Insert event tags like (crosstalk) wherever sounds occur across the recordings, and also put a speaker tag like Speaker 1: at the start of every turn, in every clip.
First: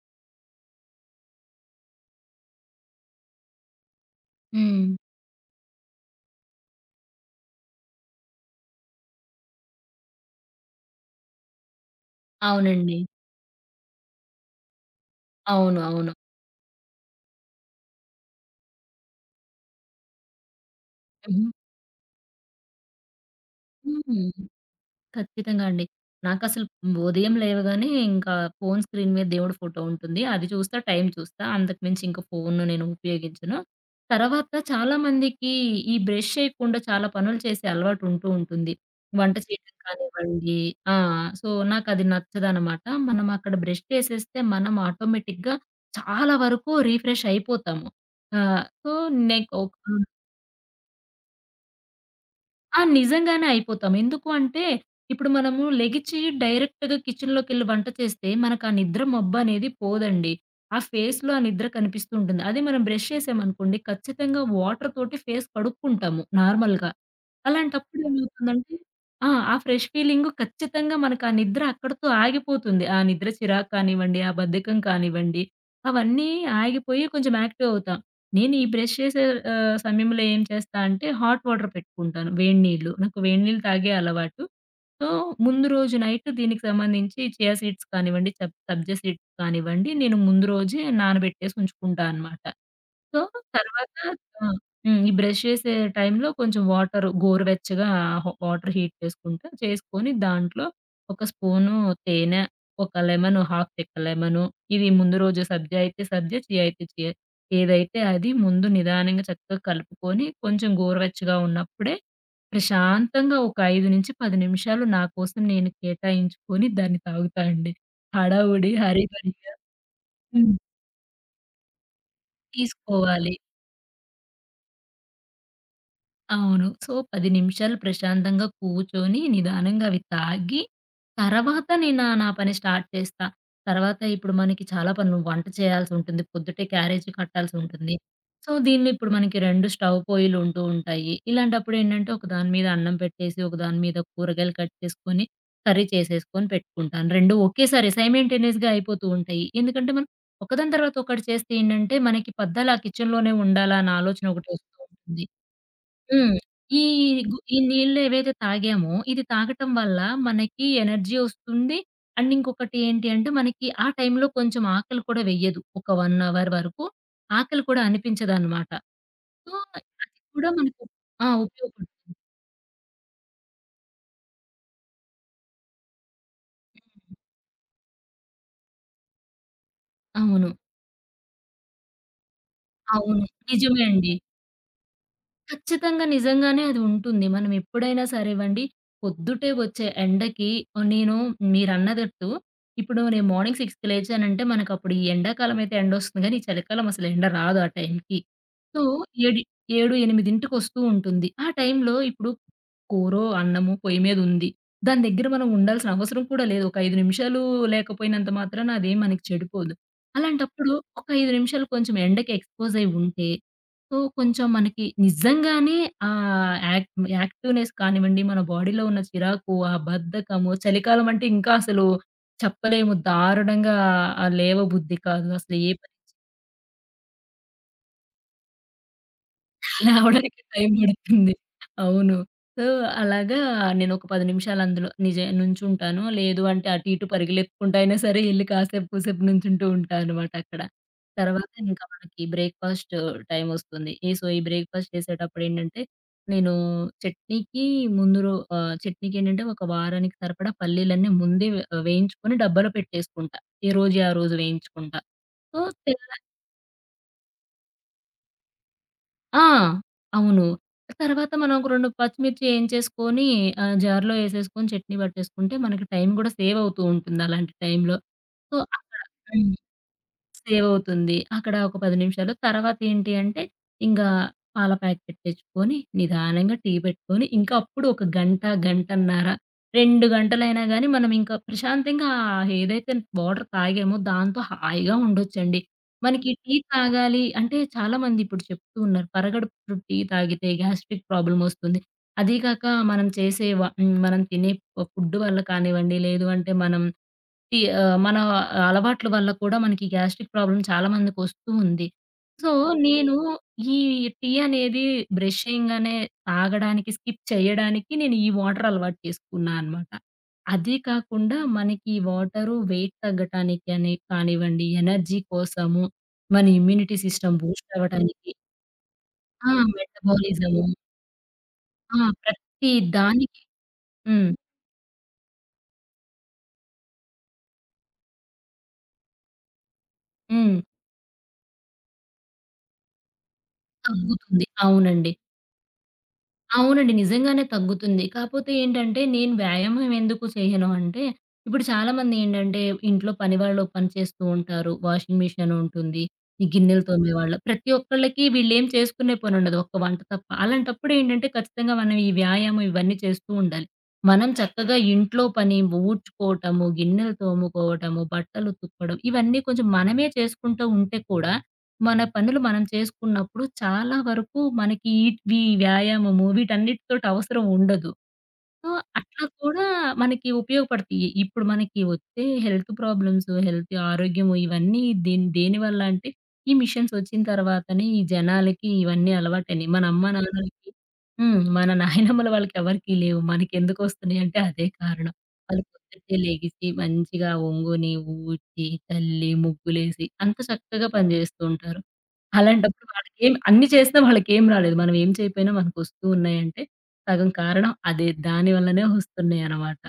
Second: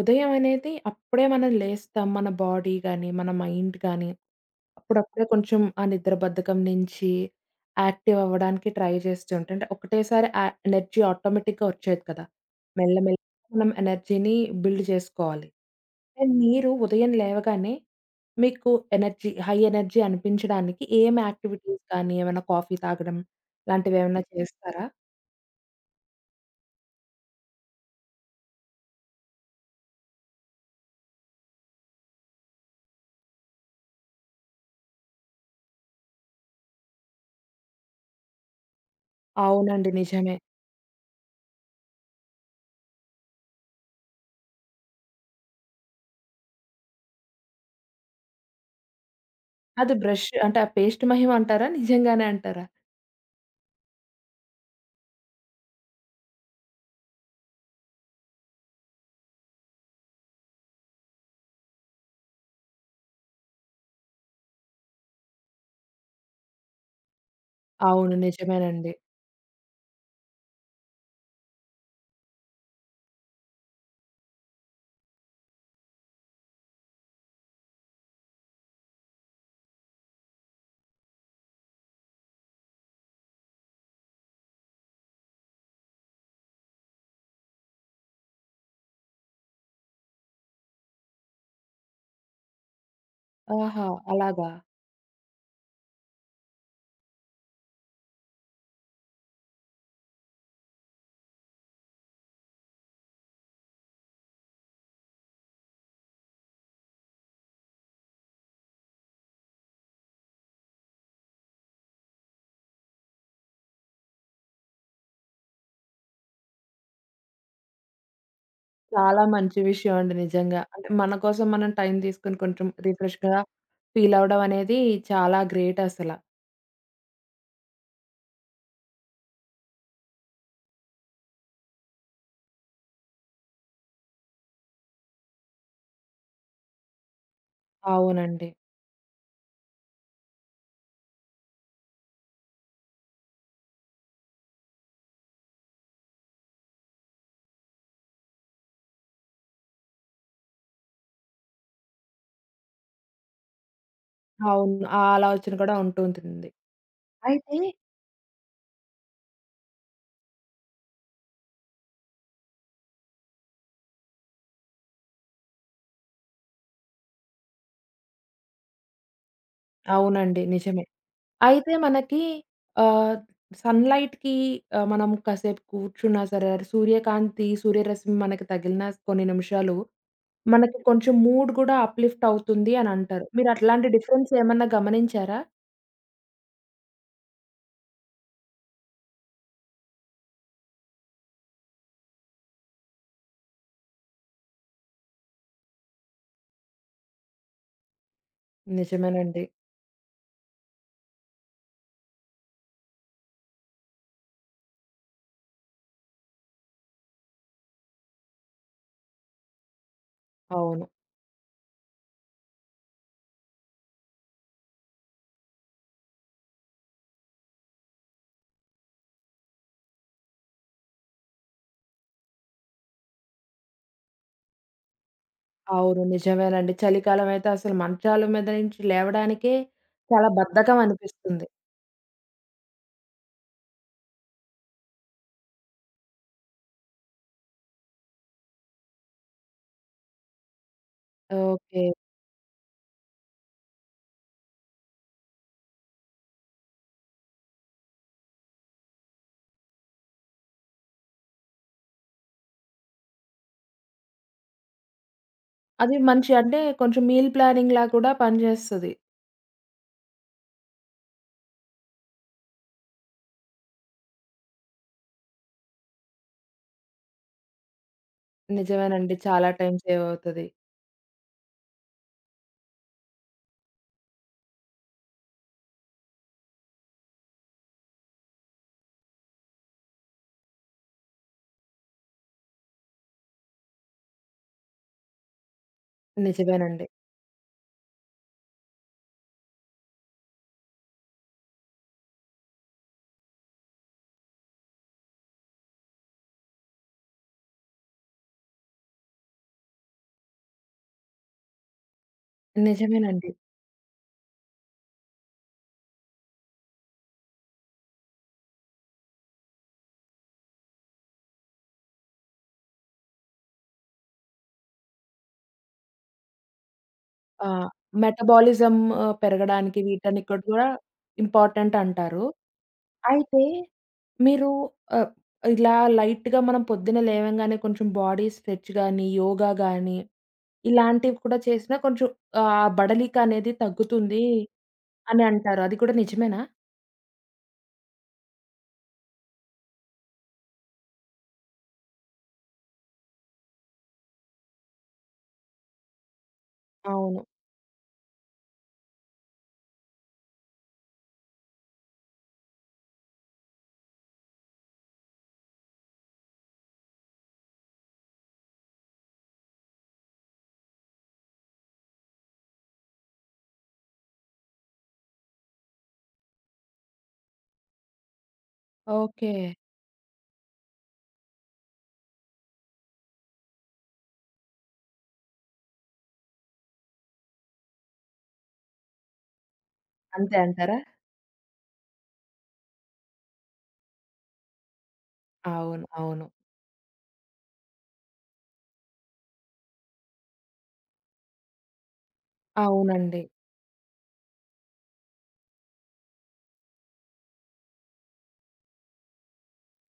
Speaker 1: ఉదయం అనేది అప్పుడే మనం లేస్తాం. మన బాడీ గాని, మన మైండ్ కానీ,
Speaker 2: హ్మ్.
Speaker 1: అప్పుడప్పుడే కొంచెం ఆ నిద్ర బద్ధకం నించి యాక్టివ్ అవ్వడానికి ట్రై జేస్తుంటే అంటే ఒకటేసారి ఆ ఎనర్జీ ఆటోమేటిక్‌గా వచ్చేయదు కదా!
Speaker 2: అవునండి.
Speaker 1: మెల్లమెల్లగా మనం ఎనర్జీని బిల్డ్ జేసుకోవాలి.
Speaker 2: అవును. అవును.
Speaker 1: అండ్ మీరు ఉదయం లేవగానే మీకు ఎనర్జీ హై ఎనర్జీ అనిపించడానికి ఏం
Speaker 2: హుహు.
Speaker 1: యాక్టివిటీస్ కానీ, ఏమన్నా కాఫీ తాగడం
Speaker 2: హుహు.
Speaker 1: లాంటివేమన్నా చేస్తారా?
Speaker 2: ఖచ్చితంగా అండి నాకసలు ఉదయం లేవగానే ఇంకా ఫోను స్క్రీన్ మీద దేవుడి ఫోటో ఉంటుంది అది చూస్తా, టైం చూస్తా, అంతకుమించి ఇంకా ఫోను నేను ఉపయోగించను. తర్వాత చాలామందికి ఈ బ్రష్ చేయకుండా చాలా పనులు చేసే అలవాటు ఉంటూ ఉంటుంది. వంట చేయడం
Speaker 1: అవునండి. నిజమే.
Speaker 2: కానివ్వండి ఆ! సో, నాకది నచ్చదనమాట. మనం అక్కడ బ్రష్ చేసేస్తే మనం ఆటోమేటిక్‌గా చాలా వరకు రిఫ్రెష్ అయిపోతాము. ఆ! సో, నేను ఒకా
Speaker 1: అది బ్రష్షు అంటే, ఆ పేస్ట్ మహిమంటారా? నిజంగానే అంటారా?
Speaker 2: ఆ! నిజంగానే అయిపోతాం. ఎందుకూ అంటే ఇప్పుడు మనము లెగిచి డైరెక్ట్‌గా కిచెన్‌లోకెళ్లి వంట చేస్తే, మనకా నిద్ర మబ్బనేది పోదండి. ఆ ఫేస్‌లో ఆ నిద్ర కనిపిస్తూ ఉంటుంది. అది మనం బ్రష్ చేశామనుకోండి ఖచ్చితంగా వాటరుతోటి ఫేస్ కడుక్కుంటాము నార్మల్‌గా. అలాంటప్పుడు
Speaker 1: అవును.
Speaker 2: ఏమవుతుందంటే
Speaker 1: నిజమేనండి.
Speaker 2: ఆ! ఆ ఫ్రెష్ ఫీలింగు ఖచ్చితంగా మనకా నిద్ర అక్కడితో ఆగిపోతుంది. ఆ నిద్ర చిరాకు కానివ్వండి, ఆ బద్ధకం కానివ్వండి, అవన్నీ ఆగిపోయి కొంచెం యాక్టీవవుతాం. నేనీ బ్రష్ చేసే ఆహ్, సమయంలో ఏం చేస్తా అంటే హాట్ వాటర్ పెట్టుకుంటాను వేడి నీళ్ళు. నాకు వేడి నీళ్ళు తాగే అలవాటు. సో, ముందు రోజు నైటు దీనికి సంబంధించి చియా సీడ్స్ కానివ్వండి, సబ్ సబ్జా సీడ్స్ కానివ్వండి, నేను ముందు రోజే నానబెట్టేసి ఉంచుకుంటా అనమాట. సో,
Speaker 1: ఆహా!
Speaker 2: తర్వాత
Speaker 1: అలాగా?
Speaker 2: ఆ! హ్మ్. ఈ బ్రష్ చేసే టైంలో కొంచెం వాటరు గోరువెచ్చగా ఆహ్, వాటరు హీట్ చేసుకుంటా, చేసుకొని దాంట్లో ఒక స్పూను తేనె, ఒక లెమన్, హాఫ్‌ చెక్క లెమను, ఇవి ముందు రోజు సబ్జా అయితే సబ్జా, చియా అయితే చియా, ఏదైతే అది ముందు నిదానంగా చక్కగా కలుపుకొని కొంచెం గోరువెచ్చగా ఉన్నప్పుడే ప్రశాంతంగా ఒక 5-10 నిమిషాలు నాకోసం నేను కేటాయించుకొని దాన్ని తాగుతా అండి. హడావుడి
Speaker 1: చాలా
Speaker 2: హరీబరీగా
Speaker 1: మంచి విషయమండి
Speaker 2: హ్మ్.
Speaker 1: నిజంగా. అంటే, మన కోసం మనం టైం తీసుకొని కొంచెం రిఫ్రెష్‌గా
Speaker 2: తీసుకోవాలి.
Speaker 1: ఫీలవ్వడం అనేది చాలా గ్రేటసలా.
Speaker 2: అవును. సో, 10 నిమిషాలు ప్రశాంతంగా కూర్చొని, నిదానంగా అవి తాగి, తరవాత నేనా, నా పని స్టార్ట్ చేస్తా. తర్వాత ఇప్పుడు మనకి చాలా పనులు. వంట చేయాల్సుంటుంది, పొద్దుటే క్యారేజీ కట్టాల్సుంటుంది.
Speaker 1: అవునండి.
Speaker 2: సో, దీన్ని ఇప్పుడు మనకి 2 స్టవ్ పొయిలుంటూ ఉంటాయి. ఇలాంటప్పుడేండంటే ఒకదాని మీద అన్నం పెట్టేసి, ఒకదాని మీద కూరగాయలు కట్ చేసుకొని, కర్రీ చేసేసుకొని, పెట్టుకుంటాను. రెండూ ఒకేసారి సైమంటేనియస్‌గా అయిపోతూ ఉంటాయి. ఎందుకంటే మనం ఒకదాని తర్వాత ఒకటి చేస్తే ఏండంటే, మనకి పద్దాలా ఆ కిచెన్‌‌లోనే ఉండాలా అని ఆలోచన ఒకటి వస్తూ
Speaker 1: అవును. ఆ
Speaker 2: ఉంటుంది.
Speaker 1: ఆలోచన కూడా ఉంటూ
Speaker 2: హ్మ్.
Speaker 1: ఉంటుంది.
Speaker 2: ఈ గు
Speaker 1: అయితే
Speaker 2: ఈ నీళ్ళేవైతే తాగామో, ఇది తాగటం వల్ల మనకి ఎనర్జీ ఒస్తుంది అండ్ ఇంకొకటి ఏంటి అంటే మనకి ఆ టైంలో కొంచెం ఆకలి కూడా వెయ్యదు. ఒక 1 అవర్ వరుకు ఆకలి కూడా అనిపించదన్నమాట. సో, అది
Speaker 1: అవునండి.
Speaker 2: కూడా మనకు
Speaker 1: నిజమే.
Speaker 2: ఆ!
Speaker 1: అయితే
Speaker 2: ఉపయోగపడుతుంది.
Speaker 1: మనకి ఆహ్, సన్‌లైట్‌కి ఆహ్, మనము కాసేపు కూర్చున్నా సరే, సూర్యకాంతి, సూర్యరశ్మి మనకి తగిలినా కొన్ని నిమిషాలు
Speaker 2: అవును.
Speaker 1: మనకి కొంచెం మూడ్ కూడా అప్‌లిఫ్ట్ అవుతుంది
Speaker 2: అవును.
Speaker 1: అనంటారు. మీరు
Speaker 2: నిజమే
Speaker 1: అట్లాంటి
Speaker 2: అండి.
Speaker 1: డిఫరెన్స్ ఏమన్నా గమనించారా?
Speaker 2: ఖచ్చితంగా నిజంగానే అది ఉంటుంది. మనం ఎప్పుడైనా సరే వండి, పొద్దుటే వచ్చే ఎండకి ఆహ్, నేను మీరన్నదట్టు ఇప్పుడు నేను మార్నింగ్ 6కి లేచానంటే మనకప్పుడు ఈ ఎండాకాలమయితే ఎండొస్తుంది గానీ, చలికాలం అసలు ఎండ రాదా టైంకి. సో, ఏడి
Speaker 1: నిజమేనండి.
Speaker 2: 7, 8కి ఒస్తూ ఉంటుంది. ఆ టైంలో ఇప్పుడు కూరో, అన్నము, పొయ్యి మీద ఉంది. దాని దగ్గర మనం ఉండాల్సిన అవసరం కూడా లేదు. ఒక 5 నిమిషాలూ లేకపోయినంత మాత్రాన అదేం మనకి చెడిపోదు. అలాంటప్పుడు
Speaker 1: అవును.
Speaker 2: ఒక 5 నిమిషాలు కొంచెం ఎండకి ఎక్స్‌పోజయి ఉంటే సో, కొంచెం మనకి నిజంగానే ఆ యాక్ యాక్టివ్‌నెస్ కానివ్వండి, మన బాడీలో ఉన్న చిరాకు, ఆ బద్ధకము, చలికాలమంటే ఇంకా అసలు చెప్పలేము దారుణంగా ఆహ్, లేవ బుద్ధి కాదు అసలు ఏ పనీ
Speaker 1: అవును. నిజమేనండి. చలికాలం అయితే అసలు మంచాల మీద నుంచి లేవడానికే చాలా
Speaker 2: లేవడానికి టైం
Speaker 1: బద్ధకం
Speaker 2: బడుతుంది.
Speaker 1: అనిపిస్తుంది.
Speaker 2: అవును. సో, అలాగా నేనొక 10 నిమిషాలు అందులో నిజ నుంచుంటాను. లేదు అంటే, అటు ఇటు పరుగులెత్తుకుంటా అయినా సరే ఎళ్లి కాసేపు కూసేపు నుంచుంటూ ఉంటా అనమాటక్కడ. తర్వాత ఇంకా
Speaker 1: ఓకే.
Speaker 2: మనకి బ్రేక్‌ఫాస్ట్ టైమొస్తుంది. ఈ సో, ఈ బ్రేక్‌ఫాస్ట్ చేసేటప్పుడేండంటే నేనూ చట్నీకి ముందు రో ఆహ్, చట్నీకేండంటే, ఒక వారానికి సరిపడా పల్లీలన్నీ ముందే వే ఆహ్, వేయించుకొని డబ్బాలో పెట్టేసుకుంటా. ఏ రోజుయి ఆ రోజు వేయించుకుండా. సో,
Speaker 1: అది
Speaker 2: తెల్లా
Speaker 1: మంచి అంటే, కొంచెం మీల్ ప్లానింగ్‌లా కూడా పనిజేస్తది.
Speaker 2: ఆ! అవును. తర్వాత మనం ఒక 2 పచ్చిమిర్చి ఏయించేసుకొని, ఆ జార్‌లో ఎసేసుకొని, చట్నీ పట్టేసుకుంటే మనకి టైం గుడా సేవవుతూ ఉంటుంది, అలాంటి టైంలో. సో, అక్కడ
Speaker 1: నిజమేనండి. చాలా
Speaker 2: హ్మ్.
Speaker 1: టైం సేవవుతది.
Speaker 2: సేవ్ అవుతుంది. అక్కడ ఒక 10 నిమిషాలు, తర్వాత ఏంటి అంటే, ఇంగా పాల ప్యాకెట్ తెచ్చుకొని, నిదానంగా టీ పెట్టుకొని, ఇంకా అప్పుడు ఒక గంట, గంటన్నర. 2 గంటలైనా కానీ మనం ఇంకా ప్రశాంతంగా, ఆ ఏదైతే వాటరు తాగామో దాంతో హాయిగా ఉండొచ్చండి. మనకి టీ
Speaker 1: నిజమేనండి.
Speaker 2: తాగాలి అంటే చాలామంది ఇప్పుడు చెప్తూ ఉన్నారు పరగడుపున టీ తాగితే గ్యాస్ట్రిక్ ప్రాబ్లమొస్తుంది. అదీ కాక మనం చేసే వ హ్మ్. మనం తినే ప ఫుడ్డు వల్ల కానివ్వండి, లేదు అంటే మనం టీ ఆహ్, మన అలవాట్లు వల్ల కూడా మనకి గాస్ట్రిక్ ప్రాబ్లమ్ చాలామందికి వస్తూ ఉంది. సో నేను
Speaker 1: నిజమేనండి.
Speaker 2: ఈ టీ అనేది బ్రషింగ్ అనే తాగడానికి, స్కిప్ చేయడానికి నేను ఈ వాటరు అలవాటు చేసుకున్నా అనమాట. అది కాకుండా మనకి ఈ వాటరు వెయిట్ తగ్గటానికాని కానివ్వండి, ఎనర్జీ కోసము, మన ఇమ్యూనిటీ సిస్టమ్
Speaker 1: ఆ!
Speaker 2: బూస్ట్ అవ్వటానికి
Speaker 1: మెటబాలిజం ఆహ్,
Speaker 2: ఆ!
Speaker 1: పెరగడానికి వీటానికి
Speaker 2: మెటబాలిజము.
Speaker 1: కూడా
Speaker 2: ఆ!
Speaker 1: ఇంపార్టెంటంటారు.
Speaker 2: ప్రతి
Speaker 1: అయితే
Speaker 2: దానికి హ్మ్.
Speaker 1: మీరు ఆహ్, ఇలా లైట్‌గా మనం పొద్దున్న లేవంగానే కొంచెం బాడీ స్ట్రెచ్ గాని, యోగ గాని
Speaker 2: హ్మ్.
Speaker 1: ఇలాంటివి కూడా చేసినా కొంచెం ఆహ్, బడలికనేది తగ్గుతుందీ,
Speaker 2: తగ్గుతుంది. అవునండి.
Speaker 1: అని అంటారు. అది కూడా నిజమేనా?
Speaker 2: అవునండి. నిజంగానే తగ్గుతుంది. కాపోతే ఏంటంటే నేను వ్యాయామం ఎందుకు చేయను అంటే, ఇప్పుడు చాలా మంది ఏంటంటే ఇంట్లో పనివాళ్ళు పనిచేస్తూ ఉంటారు. వాషింగ్ మిషనుంటుంది, ఈ గిన్నెలు
Speaker 1: అవును.
Speaker 2: తోమ్మేవాళ్ళు ప్రతి ఒక్కళ్ళకి వీళ్ళేం చేసుకునే పనుండదు. ఒక వంట తప్ప, అలాంటప్పుడు ఏంటంటే ఖచ్చితంగా మనం ఈ వ్యాయామం ఇవన్నీ చేస్తూ ఉండాలి. మనం చక్కగా ఇంట్లో పని ఊడ్చుకోవటము, గిన్నెలు తోముకోవటము, బట్టలు ఉతుక్కొడం ఇవన్నీ కొంచెం మనమే చేసుకుంటా ఉంటే కూడా, మన పనులు మనం చేసుకున్నప్పుడు చాలా వరకు మనకి ఈట్ ఇవి వ్యాయామము వీటన్నిటితోటి అవసరం ఉండదు. సో, అట్ల
Speaker 1: ఓకె.
Speaker 2: కూడా మనకి ఉపయోగపడతయి. ఇప్పుడు మనకి వచ్చే హెల్త్ ప్రాబ్లమ్స్, హెల్త్ ఆరోగ్యం ఇవన్నీది దేని దేనివల్ల అంటే, ఈ మిషన్స్ వచ్చిన తర్వాతనే ఈ జనాలకి ఇవన్నీ అలవాటయినయి. మన అమ్మ
Speaker 1: అంతే
Speaker 2: నాన్నలకి
Speaker 1: అంటారా?
Speaker 2: హ్మ్. మన (giggles) నాయనమ్మల వాళ్ళకి ఎవరికీ లేవు, మనకెందుకొస్తున్నయి అంటే అదే కారణం. వాళ్ళు
Speaker 1: అవును,
Speaker 2: పొద్దున్నే
Speaker 1: అవును.
Speaker 2: లేగిసి మంచిగా ఒంగుని, ఊడ్చి, చల్లి, ముగ్గులేసి అంత చక్కగా పనిచేస్తూ ఉంటారు. అలాంటప్పుడు
Speaker 1: అవునండి.
Speaker 2: వాళ్ళకెం అన్ని చేసినా వాళ్ళకేం రాలేదు. మనం ఏం చేయకపోయినా మనకు వస్తున్నాయి అంటే సగం కారణం అదే, దాని వల్లనే వస్తున్నాయనమాట.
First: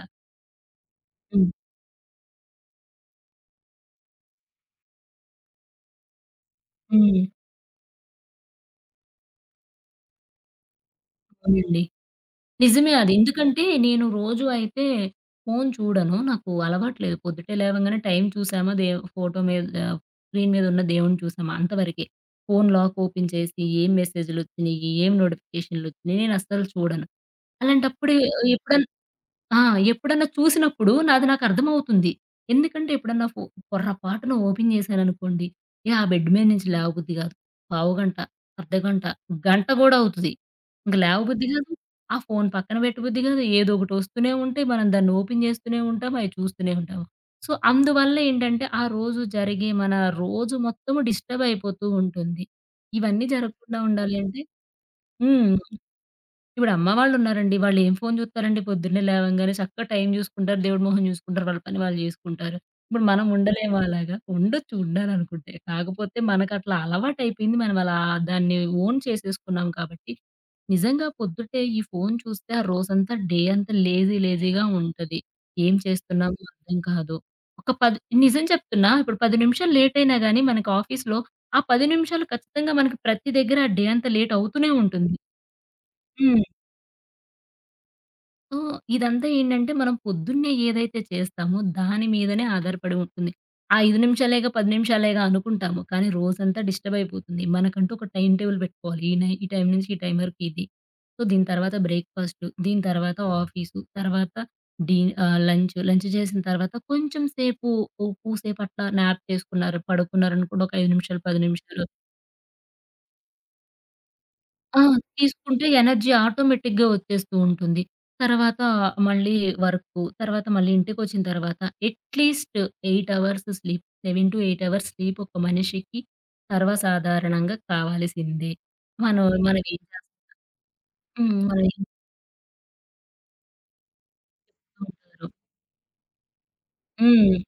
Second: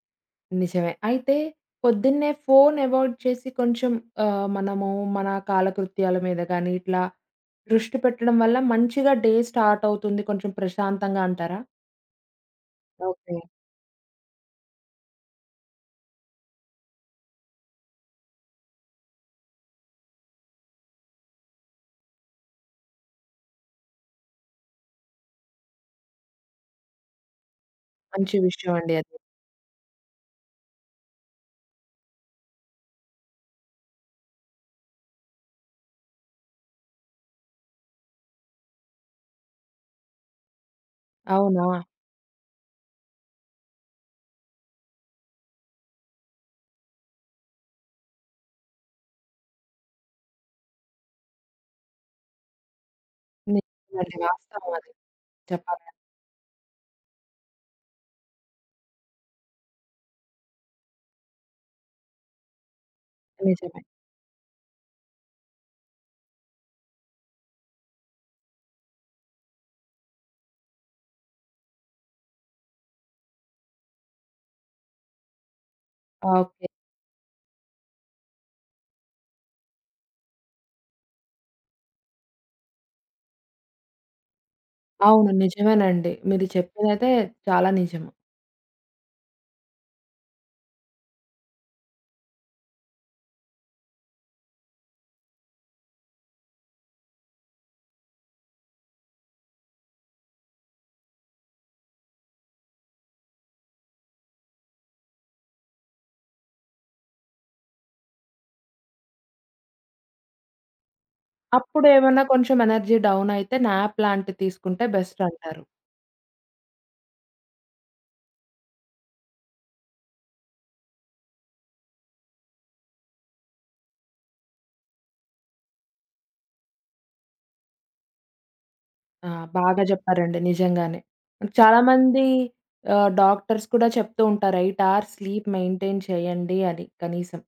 Speaker 1: నిజమే. అయితే
Speaker 2: హ్మ్.
Speaker 1: పొద్దున్నే ఫోను అవాయిడ్ చేసి, కొంచెం ఆహ్, మనము మన కాలకృత్యాల మీద గాని ఇట్లా
Speaker 2: హ్మ్.
Speaker 1: దృష్టి పెట్టడం వల్ల మంచిగా డే స్టార్టవుతుంది కొంచెం ప్రశాంతంగా అంటారా?
Speaker 2: అవునండి. నిజమే అది.
Speaker 1: ఓకే.
Speaker 2: ఎందుకంటే నేను రోజు అయితే ఫోను చూడను. నాకు అలవాటు లేదు. పొద్దుటే లేవగానే టైం చూసామా, దే ఫోటో మీద ఆహ్, స్క్రీన్ మీద ఉన్న దేవుణ్ని చూసామా, అంతవరకే. ఫోను లాక్ ఓపెన్ చేసి ఏం మెసేజులొచ్చినయ్యి, ఏం నోటిఫికేషనులొచ్చినయి నేను అస్సలు చూడను. అలాంటప్పుడు ఎ
Speaker 1: మంచి విషయం
Speaker 2: ఎప్పుడన్నా
Speaker 1: అండి అది.
Speaker 2: ఆ! ఎప్పుడన్నా చూసినప్పుడు నాది నాకు అర్థమవుతుంది. ఎందుకంటే ఎప్పుడన్నా ఫో పొరపాటున ఓపెన్ చేశాననుకోండి, ఇక ఆ బెడ్ మీద నుంచి లేవబుద్ధి కాదు. పావుగంట, అర్ధగంట, గంట కూడా అవుతది. ఇంకా లేవబుద్ధి
Speaker 1: అవునా?
Speaker 2: కాదు, ఆ ఫోను పక్కన పెట్టబుద్ధి కాదు. ఏదోకటి వస్తూనే ఉంటేయి మనం దాన్ని ఓపెన్ చేస్తూనే ఉంటాము, అయి చూస్తూనే ఉంటాము. సో, అందువల్ల ఏంటంటే, ఆ రోజు జరిగే మన రోజు మొత్తము డిస్టర్బ్ అయిపోతూ ఉంటుంది. ఇవన్నీ జరగకుండా ఉండాలి
Speaker 1: నిజమండి.
Speaker 2: అంటే
Speaker 1: వాస్తవం అది.
Speaker 2: హ్మ్.
Speaker 1: చెప్పాలియ
Speaker 2: ఇప్పుడు అమ్మ వాళ్లున్నారండి. వాళ్లు ఏం ఫోను చూత్తారండి? పొద్దున్నే లేవంగానే చక్కగా టైం చూసుకుంటారు, దేవుడి మొహం చూసుకుంటారు, వాళ్ల పని వాళ్లు చేసుకుంటారు. ఇప్పుడు మనం ఉండలేమా?
Speaker 1: నిజమే.
Speaker 2: అలాగా. ఉండొచ్చు, ఉండాలనుకుంటే. కాకపోతే మనకట్లా అలవాటు అయిపోయింది. మనం అలా దాన్ని ఓన్ చేసేసుకున్నాం కాబట్టి. నిజంగా పొద్దుటే ఈ ఫోను చూస్తే ఆ రోజంతా, డే అంతా లేజీ లేజీగా ఉంటది. ఏం చేస్తున్నామో
Speaker 1: ఓకే.
Speaker 2: అర్థం కాదు. ఒక పది నిజం చెప్తున్న ఒక 10 నిమిషాలు లేటయినా గాని, మన ఆఫీస్‌లో ఆ 10 నిమిషాలు ఖచ్చితంగా మనకి ప్రతి దగ్గర, ఆ డే అంతా లేటవుతూనే ఉంటుంది.
Speaker 1: అవును. నిజమేనండి.
Speaker 2: హ్మ్.
Speaker 1: మీరు చెప్పిందైతే చాలా నిజము.
Speaker 2: సో, ఇదంతా ఏంటంటే మనం పొద్దున్నే ఏదైతే చేస్తామో దాని మీదనే ఆధారపడి ఉంటుంది. ఆ 5 నిమిషాలేగా, 10 నిమిషాలేగా అనుకుంటాము. కాని రోజంతా డిస్టబయిపోతుంది. మనకంటూ ఒక టైమ్ టేబుల్ పెట్టుకోవాలి ఈ నై ఈ టైం నుంచి, ఈ టైం వరకు ఇది. సో దీని తర్వాత బ్రేక్‌ఫాస్టు, దీని తర్వాత ఆఫీసు, తర్వాత డీ ఆహ్, లంచు. లంచు చేసిన తర్వాత కొంచెం సేపు, ఓ కూసేపు అట్లా న్యాప్ చేసుకున్నారు, పడుకున్నారనుకోండి ఒక 5 నిమిషాలు, 10 నిమిషాలు.
Speaker 1: అప్పుడేవన్నా కొంచెం ఎనర్జీ డౌన్ అయితే, న్యాప్ లాంటిది
Speaker 2: ఆ!
Speaker 1: తీసుకుంటే బెస్టంటారు.
Speaker 2: తీసుకుంటే ఎనర్జీ ఆటోమేటిక్‌గా వచ్చేస్తూ ఉంటుంది. తర్వాత మళ్ళీ వర్కు. తర్వాత మళ్ళీ ఇంటికొచ్చిన తర్వాత, at least 8 hours sleep. 7-8 hours sleep ఒక మనిషికి సర్వసాధారణంగా కావాల్సిందే.
Speaker 1: ఆ!
Speaker 2: మనోళ్లు మనం ఏం
Speaker 1: బాగా
Speaker 2: చేస్తన్నా
Speaker 1: చెప్పారండి, నిజంగానే.
Speaker 2: హ్మ్, అది.
Speaker 1: చాలా మంది ఆహ్, డాక్టర్స్ కూడా చెప్తూ ఉంటారు 8 అవర్స్
Speaker 2: (unintelligible)
Speaker 1: స్లీప్ మెయింటైన్ చేయండి అని,
Speaker 2: హ్మ్.
Speaker 1: కనీసం.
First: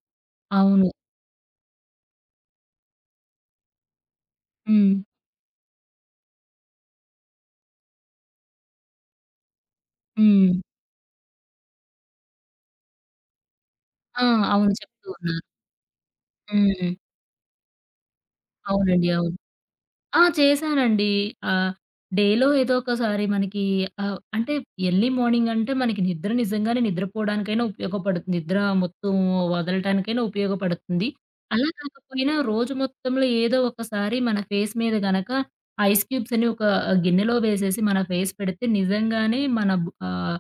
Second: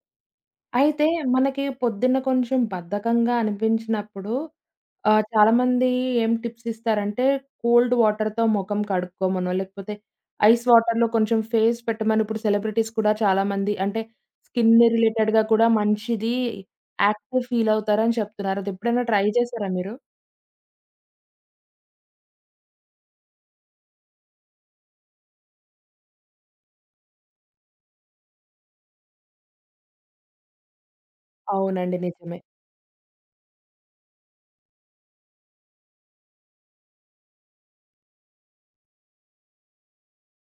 Speaker 2: అవును.
Speaker 1: అయితే మనకి పొద్దున్న కొంచెం బద్ధకంగా అనిపించినప్పుడు
Speaker 2: హ్మ్.
Speaker 1: ఆహ్, చాలామంది ఏం టిప్స్ ఇస్తారంటే కోల్డ్ వాటర్‌తో మొఖం కడుక్కోమనో, లేకపోతే
Speaker 2: హ్మ్.
Speaker 1: ఐస్ వాటర్‌లో కొంచెం ఫేస్ పెట్టమని ఇప్పుడు సెలబ్రిటీస్ కూడా చాలామంది అంటే
Speaker 2: ఆ! అవును
Speaker 1: స్కిన్
Speaker 2: చెప్తూ ఉన్నారు.
Speaker 1: రిలేటెడ్‌గా కూడా మంచిది
Speaker 2: హ్మ్.
Speaker 1: యాక్టివ్ ఫీల్ అవుతారని చెప్తున్నారు, అదెప్పుడైనా
Speaker 2: అవునండి,
Speaker 1: ట్రై
Speaker 2: అవును.
Speaker 1: చేసారా మీరు?
Speaker 2: ఆ! చేశానండి ఆహ్, డేలో ఏదోకసారి మనకి ఆహ్, అంటే ఎర్లీ మార్నింగంటే మనకి నిద్ర నిజంగానే నిద్రపోవడానికైనా ఉపయోగపడుతుంది, నిద్ర మొత్తం వదలటానికైనా ఉపయోగపడుతుంది. అలా
Speaker 1: అవునండి.
Speaker 2: కాకపోయినా
Speaker 1: నిజమే.
Speaker 2: రోజు మొత్తంలో ఏదో ఒకసారి మన ఫేస్ మీద గనక ఐస్ క్యూబ్స్ అని ఒక గిన్నెలో వేసేసి మన ఫేస్ పెడితే, నిజంగానే మన ఆహ్,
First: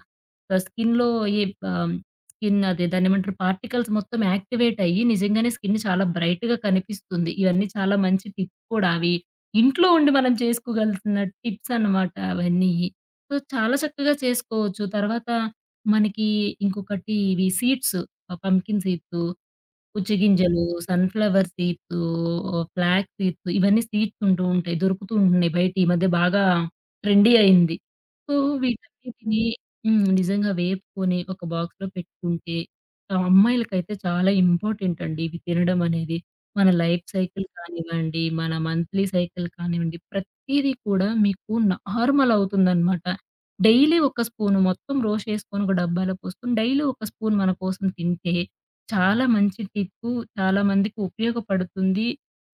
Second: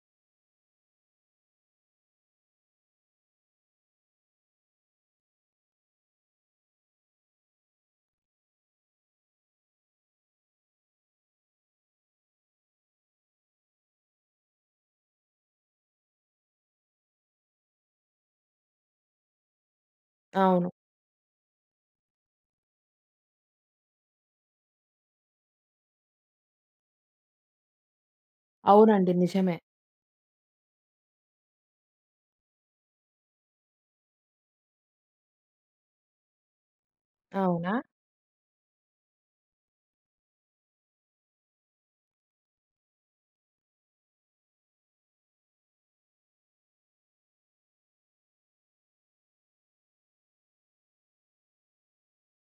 Speaker 2: స్కిన్‌లో ఈ ఆహ్, స్కిన్నదే దాన్నేమంటరు పార్టికల్స్ మొత్తం యాక్టివేట్ అయ్యి, నిజంగానే స్కిన్ చాలా బ్రైట్‌గా కనిపిస్తుంది. ఇయన్నీ చాలా మంచి టిప్ కూడా అవి, ఇంట్లో ఉండి మనం చేసుకోగలిసిన టిప్సనమాట అవన్నీయి. సో, చాలా చక్కగా చేసుకోవచ్చు, తర్వాత మనకి ఇంకొకటి ఇవి సీడ్సు, ఆహ్, పంప్కిన్ సీడ్సు, పుచ్చి గింజలు
Speaker 1: అవును.
Speaker 2: సన్‌ఫ్లవర్ సీడ్సు, ఓహ్ ఫ్లాగ్ సీడ్స్ ఇవన్నీ సీడ్స్ ఉంటూ ఉంటాయి. దొరుకుతూ ఉంటున్నాయి. బయట ఈ మధ్య బాగా ట్రెండీ అయింది. సో
Speaker 1: అవునండి.
Speaker 2: వీటన్నిటిని
Speaker 1: నిజమే.
Speaker 2: హ్మ్, నిజంగా వేపుకొని ఒక బాక్స్‌లో పెట్టుకుంటే, అమ్మాయిలకైతే చాలా ఇంపార్టెంటండి ఇవి తినడం అనేది. మన లైఫ్ సైకిల్
Speaker 1: అవునా!
Speaker 2: కానివ్వండి, మన మంథ్లీ సైకిల్ కానివ్వండి ప్రతీది కూడా మీకు నార్మల్ అవుతుందన్నమాట. డైలీ ఒక స్పూను మొత్తం రోస్ట్ చేసుకొని ఒక డబ్బాలో పోసుకొని, డైలీ ఒక స్పూన్ మనకోసం తింటే. చాలా మంచి టిప్పు, చాలామందికి ఉపయోగపడుతుంది,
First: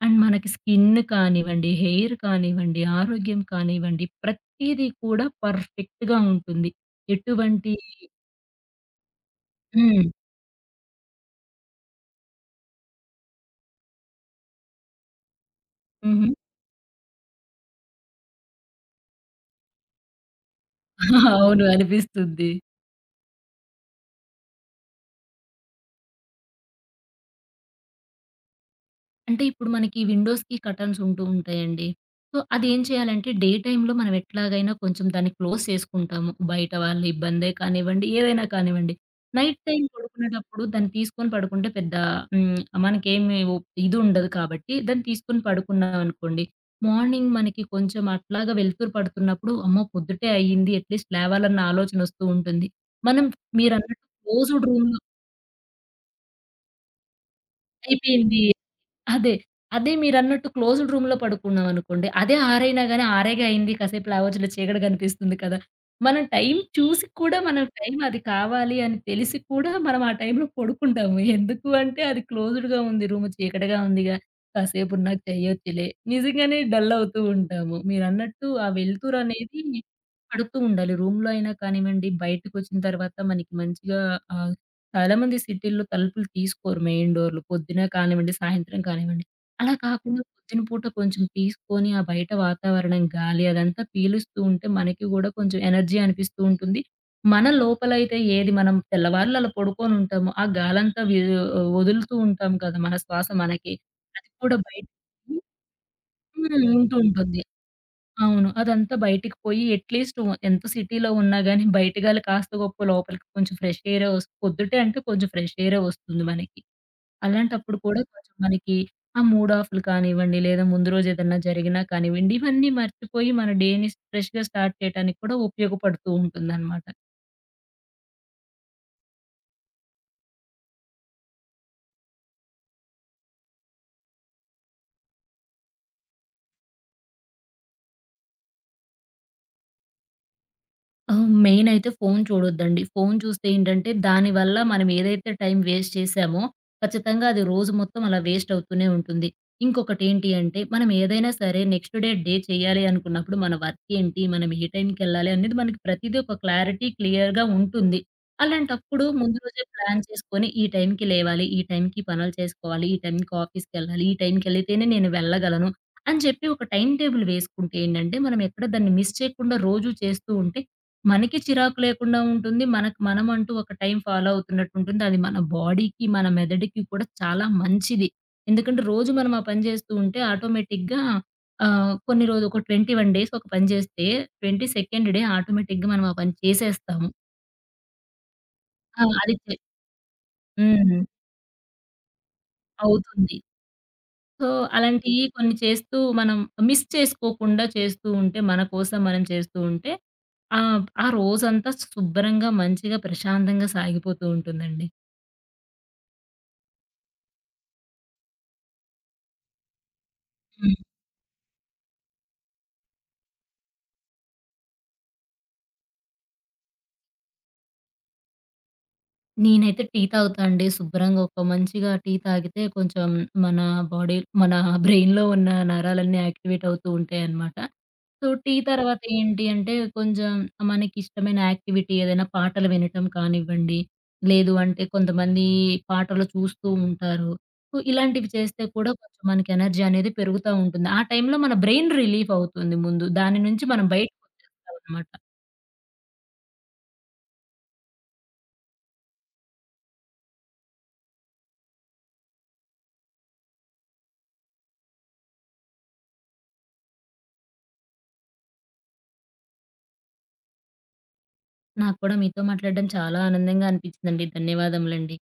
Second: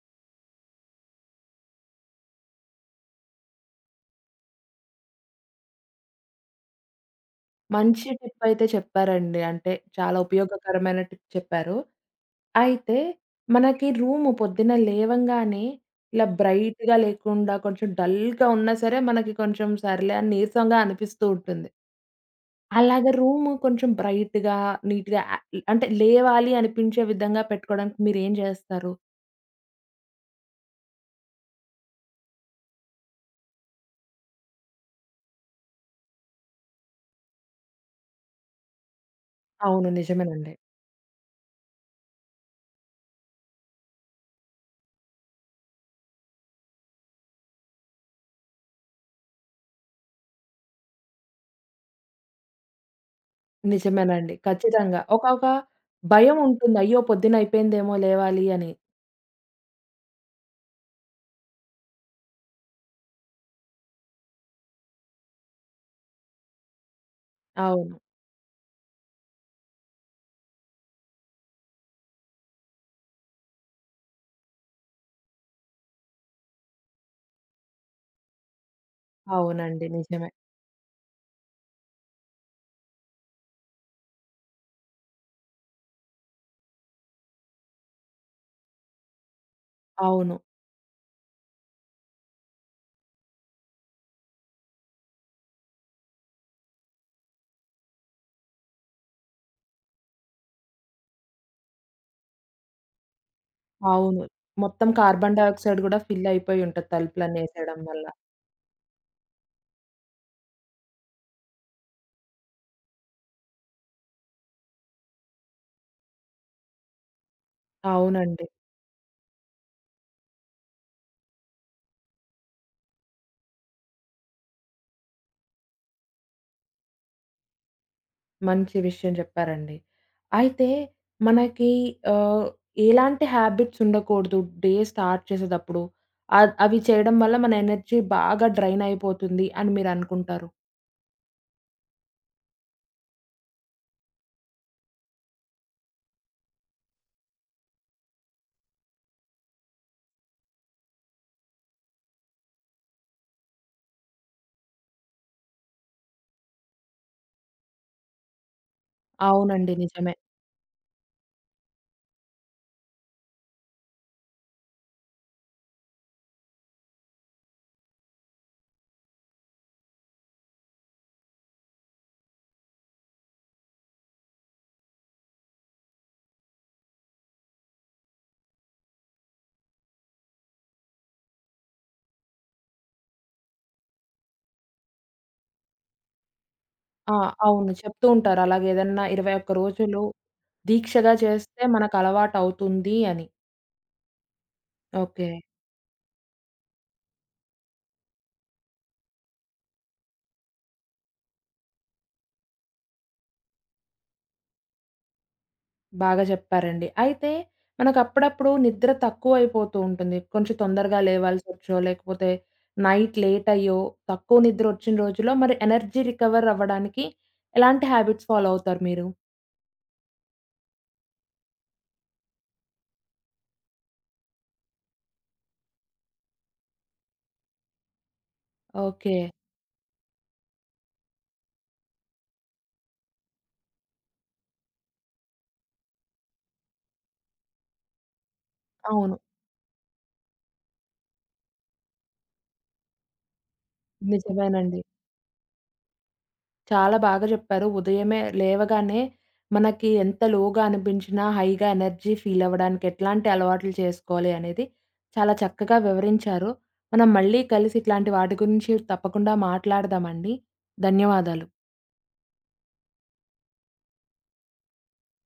Speaker 2: అండ్ మనకి స్కిన్ కానివ్వండి, హెయిర్ కానివ్వండి, ఆరోగ్యం కానివ్వండి ప్రతీదీ కూడా పర్ఫెక్ట్‌గా ఉంటుంది ఎటువంటి
Speaker 1: మంచి టిప్పయితే చెప్పారండి. అంటే,
Speaker 2: హ్మ్.
Speaker 1: చాలా ఉపయోగకరమైన టిప్ చెప్పారు. అయితే మనకి రూము పొద్దున్న లేవంగానే ఇలా
Speaker 2: హుహు.
Speaker 1: బ్రైట్‌గా లేకుండా కొంచెం డల్‌గా ఉన్నా సరే మనకి కొంచెం సర్లే అని నీరసంగా అనిపిస్తూ
Speaker 2: అవును,
Speaker 1: ఉంటుంది.
Speaker 2: అనిపిస్తుంది.
Speaker 1: అలాగ రూము కొంచెం బ్రైట్‌గా, నీట్‌గా ఆహ్, ఈ అంటే లేవాలి అనిపించే విధంగా పెట్టుకోవడానికి మీరేం చేస్తారు?
Speaker 2: అంటే ఇప్పుడు మనకి విండోస్‌కి కర్టెన్స్ ఉంటూ ఉంటాయండి. సో అది ఏం చేయాలంటే డే టైమ్‌లో మనం ఎట్లాగైనా కొంచెం దాన్ని క్లోజ్ చేసుకుంటాము. బయట వాళ్ల ఇబ్బందే కానివ్వండి, ఏదైనా కానివ్వండి. నైట్ టైమ్
Speaker 1: అవును. నిజమేనండి.
Speaker 2: పడుకునేటప్పుడు దాన్ని తీసుకొని పడుకుంటే పెద్ద హ్మ్, మనకేమీ ఉ ఇదుండదు కాబట్టి దాన్ని తీసుకొని పడుకున్నాం అనుకోండి. మార్నింగ్ మనకి కొంచెం అట్లాగా వెలుతురు పడుతున్నప్పుడు, అమ్మో! పొద్దుటే అయింది, అట్లీస్ట్ లేవాలన్న ఆలోచన వస్తూ ఉంటుంది. మనం మీరన్నట్టు
Speaker 1: నిజమేనండి.
Speaker 2: క్లోజ్డ్ రూమ్‌లో
Speaker 1: ఖచ్చితంగా. ఒకొక భయం ఉంటుంది. అయ్యో! పొద్దున్న అయిపోయిందేమో
Speaker 2: అయిపోయింది.
Speaker 1: లేవాలి అని.
Speaker 2: అదే, అదే. మీరన్నట్టు క్లోజ్డ్ రూమ్‌లో పడుకున్నాం అనుకోండి. అదే 6 అయినా గానీ, "ఆరేగా అయింది, కాసేపు" అని లేవచ్చులే చీకటి కనిపిస్తుంది కదా. మనం టైం చూసి కూడా, మనం
Speaker 1: అవును.
Speaker 2: టైం అది కావాలి అని తెలిసి కూడా, మనం ఆ టైంలో పడుకుంటాము. ఎందుకు అంటే అది క్లోజ్డ్‌గా ఉంది, రూమ్ "చీకటిగా ఉందిగా. కాసేపునా చేయొచ్చులే" నిజంగానే డల్ అవుతూ ఉంటాము. మీరన్నట్టు ఆ వెలుతురనేది
Speaker 1: అవునండి. నిజమే.
Speaker 2: పడుతూ ఉండాలి రూమ్‌లో అయిన కానివ్వండి. బయటకొచ్చిన తర్వాత మనకి మంచిగా ఆహ్, చాలామంది సిటీలో తలుపులు తీసుకోరు. మెయిన్ డోరులు పొద్దున్న కానివ్వండి, సాయంత్రం కానివ్వండి. అలా కాకుండా
Speaker 1: అవును.
Speaker 2: పొద్దున పూట కొంచెం తీసుకొని, ఆ బయట వాతావరణం, గాలి అదంతా పీలుస్తూ ఉంటే మనకి కూడా కొంచెం ఎనర్జీ అనిపిస్తూ ఉంటుంది మన లోపలయితే ఏది మనం తెల్లవారులలా అలా పడుకొని ఉంటాము, ఆ గాలంతా వీ వదులుతూ ఉంటాం కదా! మన శ్వాస మనకి
Speaker 1: అవును.
Speaker 2: అది కూడా బయిట్
Speaker 1: మొత్తం కార్బన్
Speaker 2: హ్మ్,
Speaker 1: డయాక్సైడ్ కూడా ఫిల్ అయిపోయి
Speaker 2: హ్మ్.
Speaker 1: ఉంటది
Speaker 2: ఉంటూ
Speaker 1: తలుపులన్నీ
Speaker 2: ఉంటుంది.
Speaker 1: యెసేయడం వల్ల.
Speaker 2: అవును. అదంతా బయటికి పోయి అట్లీస్ట్ వ ఎంత సిటీలో ఉన్నా గానీ, బయటగా కాస్త గొప్పో లోపలికి కొంచెం ఫ్రెష్ ఎయిర్ ఓస్ పొద్దుటే అంటే కొంచెం ఫ్రెష్ ఎయిరే ఒస్తుంది మనకి. అలాంటప్పుడు కూడా కొంచెం
Speaker 1: అవునండి.
Speaker 2: మనకి ఆ మూడఫ్లు‌లు కానివ్వండి, లేదా ముందు రోజు ఏదన్నా జరిగినా కానివ్వండి, ఇవన్నీ మర్చిపోయి మన డే‌ని ఫ్రెష్‌గా స్టార్ట్ చేయడానికి కూడా ఉపయోగపడుతూ ఉంటుందన్నమాట.
Speaker 1: మంచి విషయం చెప్పారండి. అయితే మనకి ఆహ్, ఎలాంటి హ్యాబిట్స్ ఉండకూడదు? డే స్టార్ట్ చేసేటప్పుడు. అ అవి చేయడం వల్ల మన ఎనర్జీ బాగా డ్రైన్ అయిపోతుంది అని మీరనుకుంటారు.
Speaker 2: హ్మ్. మెయినయితే ఫోను చూడొద్దండి. ఫోను చూస్తే ఏంటంటే, దానివల్ల మనమేదైతే టైమ్ వేస్ట్ చేశామో, ఖచ్చితంగా అది రోజు మొత్తం అలా వేస్ట్ అవుతూనే ఉంటుంది. ఇంకొకటి ఏంటి అంటే, మనం ఏదైనా సరే నెక్స్ట్ డే, డే చేయాలి అనుకున్నప్పుడు మన వర్క్ ఏంటి, మనం ఏ టైంకెళ్ళాలి అనేది మనకి ప్రతిదీ ఒక క్లారిటీ క్లియర్‌గా ఉంటుంది. అలాంటప్పుడు ముందు రోజే
Speaker 1: అవునండి
Speaker 2: ప్లాన్
Speaker 1: నిజమే.
Speaker 2: చేసుకొని, ఈ టైంకి లేవాలి, ఈ టైంకి పనులు చేసుకోవాలి, ఈ టైంకి ఆఫీస్‌కెళ్ళాలి, ఈ టైంకేళితేనే నేను వెళ్ళగలను అని చెప్పి ఒక టైమ్ టేబుల్ వేసుకుంటే ఏంటంటే, మనం ఎక్కడ దాన్ని మిస్ చేయకుండా రోజు చేస్తూ ఉంటే మనకి చిరాకు లేకుండా ఉంటుంది. మనకు మనమంటూ ఒక టైం ఫాలో అవుతున్నట్టు ఉంటుంది. అది మన బాడీకి మన మెదడుకి కూడా చాలా మంచిది. ఎందుకంటే రోజు మనం ఆ పని చేస్తూ ఉంటే ఆటోమేటిక్‌గా ఆహ్, కొన్ని రోజులు, ఒక 21 డేస్ ఒక పని చేస్తే 22 డే ఆటోమేటిక్‌గా మనం ఆ పని చేసేస్తాం.
Speaker 1: ఆ! అవును. చెప్తూ ఉంటారు. అలాగేదన్నా
Speaker 2: ఆ! అది
Speaker 1: 21
Speaker 2: చె
Speaker 1: రోజులు
Speaker 2: హ్మ్.
Speaker 1: దీక్షగా చేస్తే మనకలవాటవుతుందీ అని.
Speaker 2: అవుతుంది. సో, అలాంటియి
Speaker 1: ఓకే.
Speaker 2: కొన్ని చేస్తూ, మనం మిస్ చేసుకోకుండా చేస్తూ ఉంటే, మన కోసం మనం చేస్తూ ఉంటే, ఆహ్, ఆ రోజంతా శుభ్రంగా, మంచిగా, ప్రశాంతంగా సాగిపోతూ ఉంటుందండి.
Speaker 1: బాగా జెప్పారండి. అయితే, మనకప్పుడప్పుడు నిద్ర తక్కువయిపోతూ ఉంటుంది. కొంచెం
Speaker 2: హ్మ్.
Speaker 1: తొందరగా లేవాల్సొచ్చో లేకపోతే, నైట్ లేట్ అయ్యో, తక్కువ నిద్రొచ్చిన రోజుల్లో మరి ఎనర్జీ రికవరవ్వడానికి ఎలాంటి హాబిట్స్ ఫాలో అవుతారు మీరు?
Speaker 2: నేనైతే టీ తాగుతా అండి. శుభ్రంగా ఒక మంచిగా టీ తాగితే కొంచెం మన బాడీ, మన బ్రెయిన్‌లో ఉన్న నరాలన్నీ యాక్టివేట్ అవుతూ ఉంటాయన్నమాట. సో, టీ తరువాత
Speaker 1: ఓకే.
Speaker 2: ఏంటి అంటే, కొంజెం మనకిష్టమైన యాక్టివిటీ ఏదైనా పాటలు వినటం కానివ్వండి, లేదు అంటే, కొంతమంది పాటలు చూస్తూ ఉంటారు. సో, ఇలాంటివి చేస్తే కూడా
Speaker 1: అవును.
Speaker 2: కొంచెం మనకి ఎనర్జీ అనేది పెరుగుతా ఉంటుంది. ఆ టైంలో మన బ్రెయిన్‌ రిలీఫవుతుంది ముందు. దాని నుంచి మనం
Speaker 1: నిజమేనండి.
Speaker 2: బయటకొచ్చేస్తామన్నమాట.
Speaker 1: చాలా బాగా జెప్పారు. ఉదయమే లేవగానే మనకి ఎంత లోగా అనిపించినా, హైగా ఎనర్జీ ఫీలవ్వడానికి ఎట్లాంటి అలవాట్లు చేసుకోవాలి అనేది చాలా చక్కగా వివరించారు. మనం మళ్ళీ కలిసి ఇట్లాంటి వాటి గురించి తప్పకుండా మాట్లాడుదామండి. ధన్యవాదాలు.
Speaker 2: నాకు కూడా మీతో మాట్లాడడం చాలా ఆనందంగా అనిపించిందండి. ధన్యవాదములండి.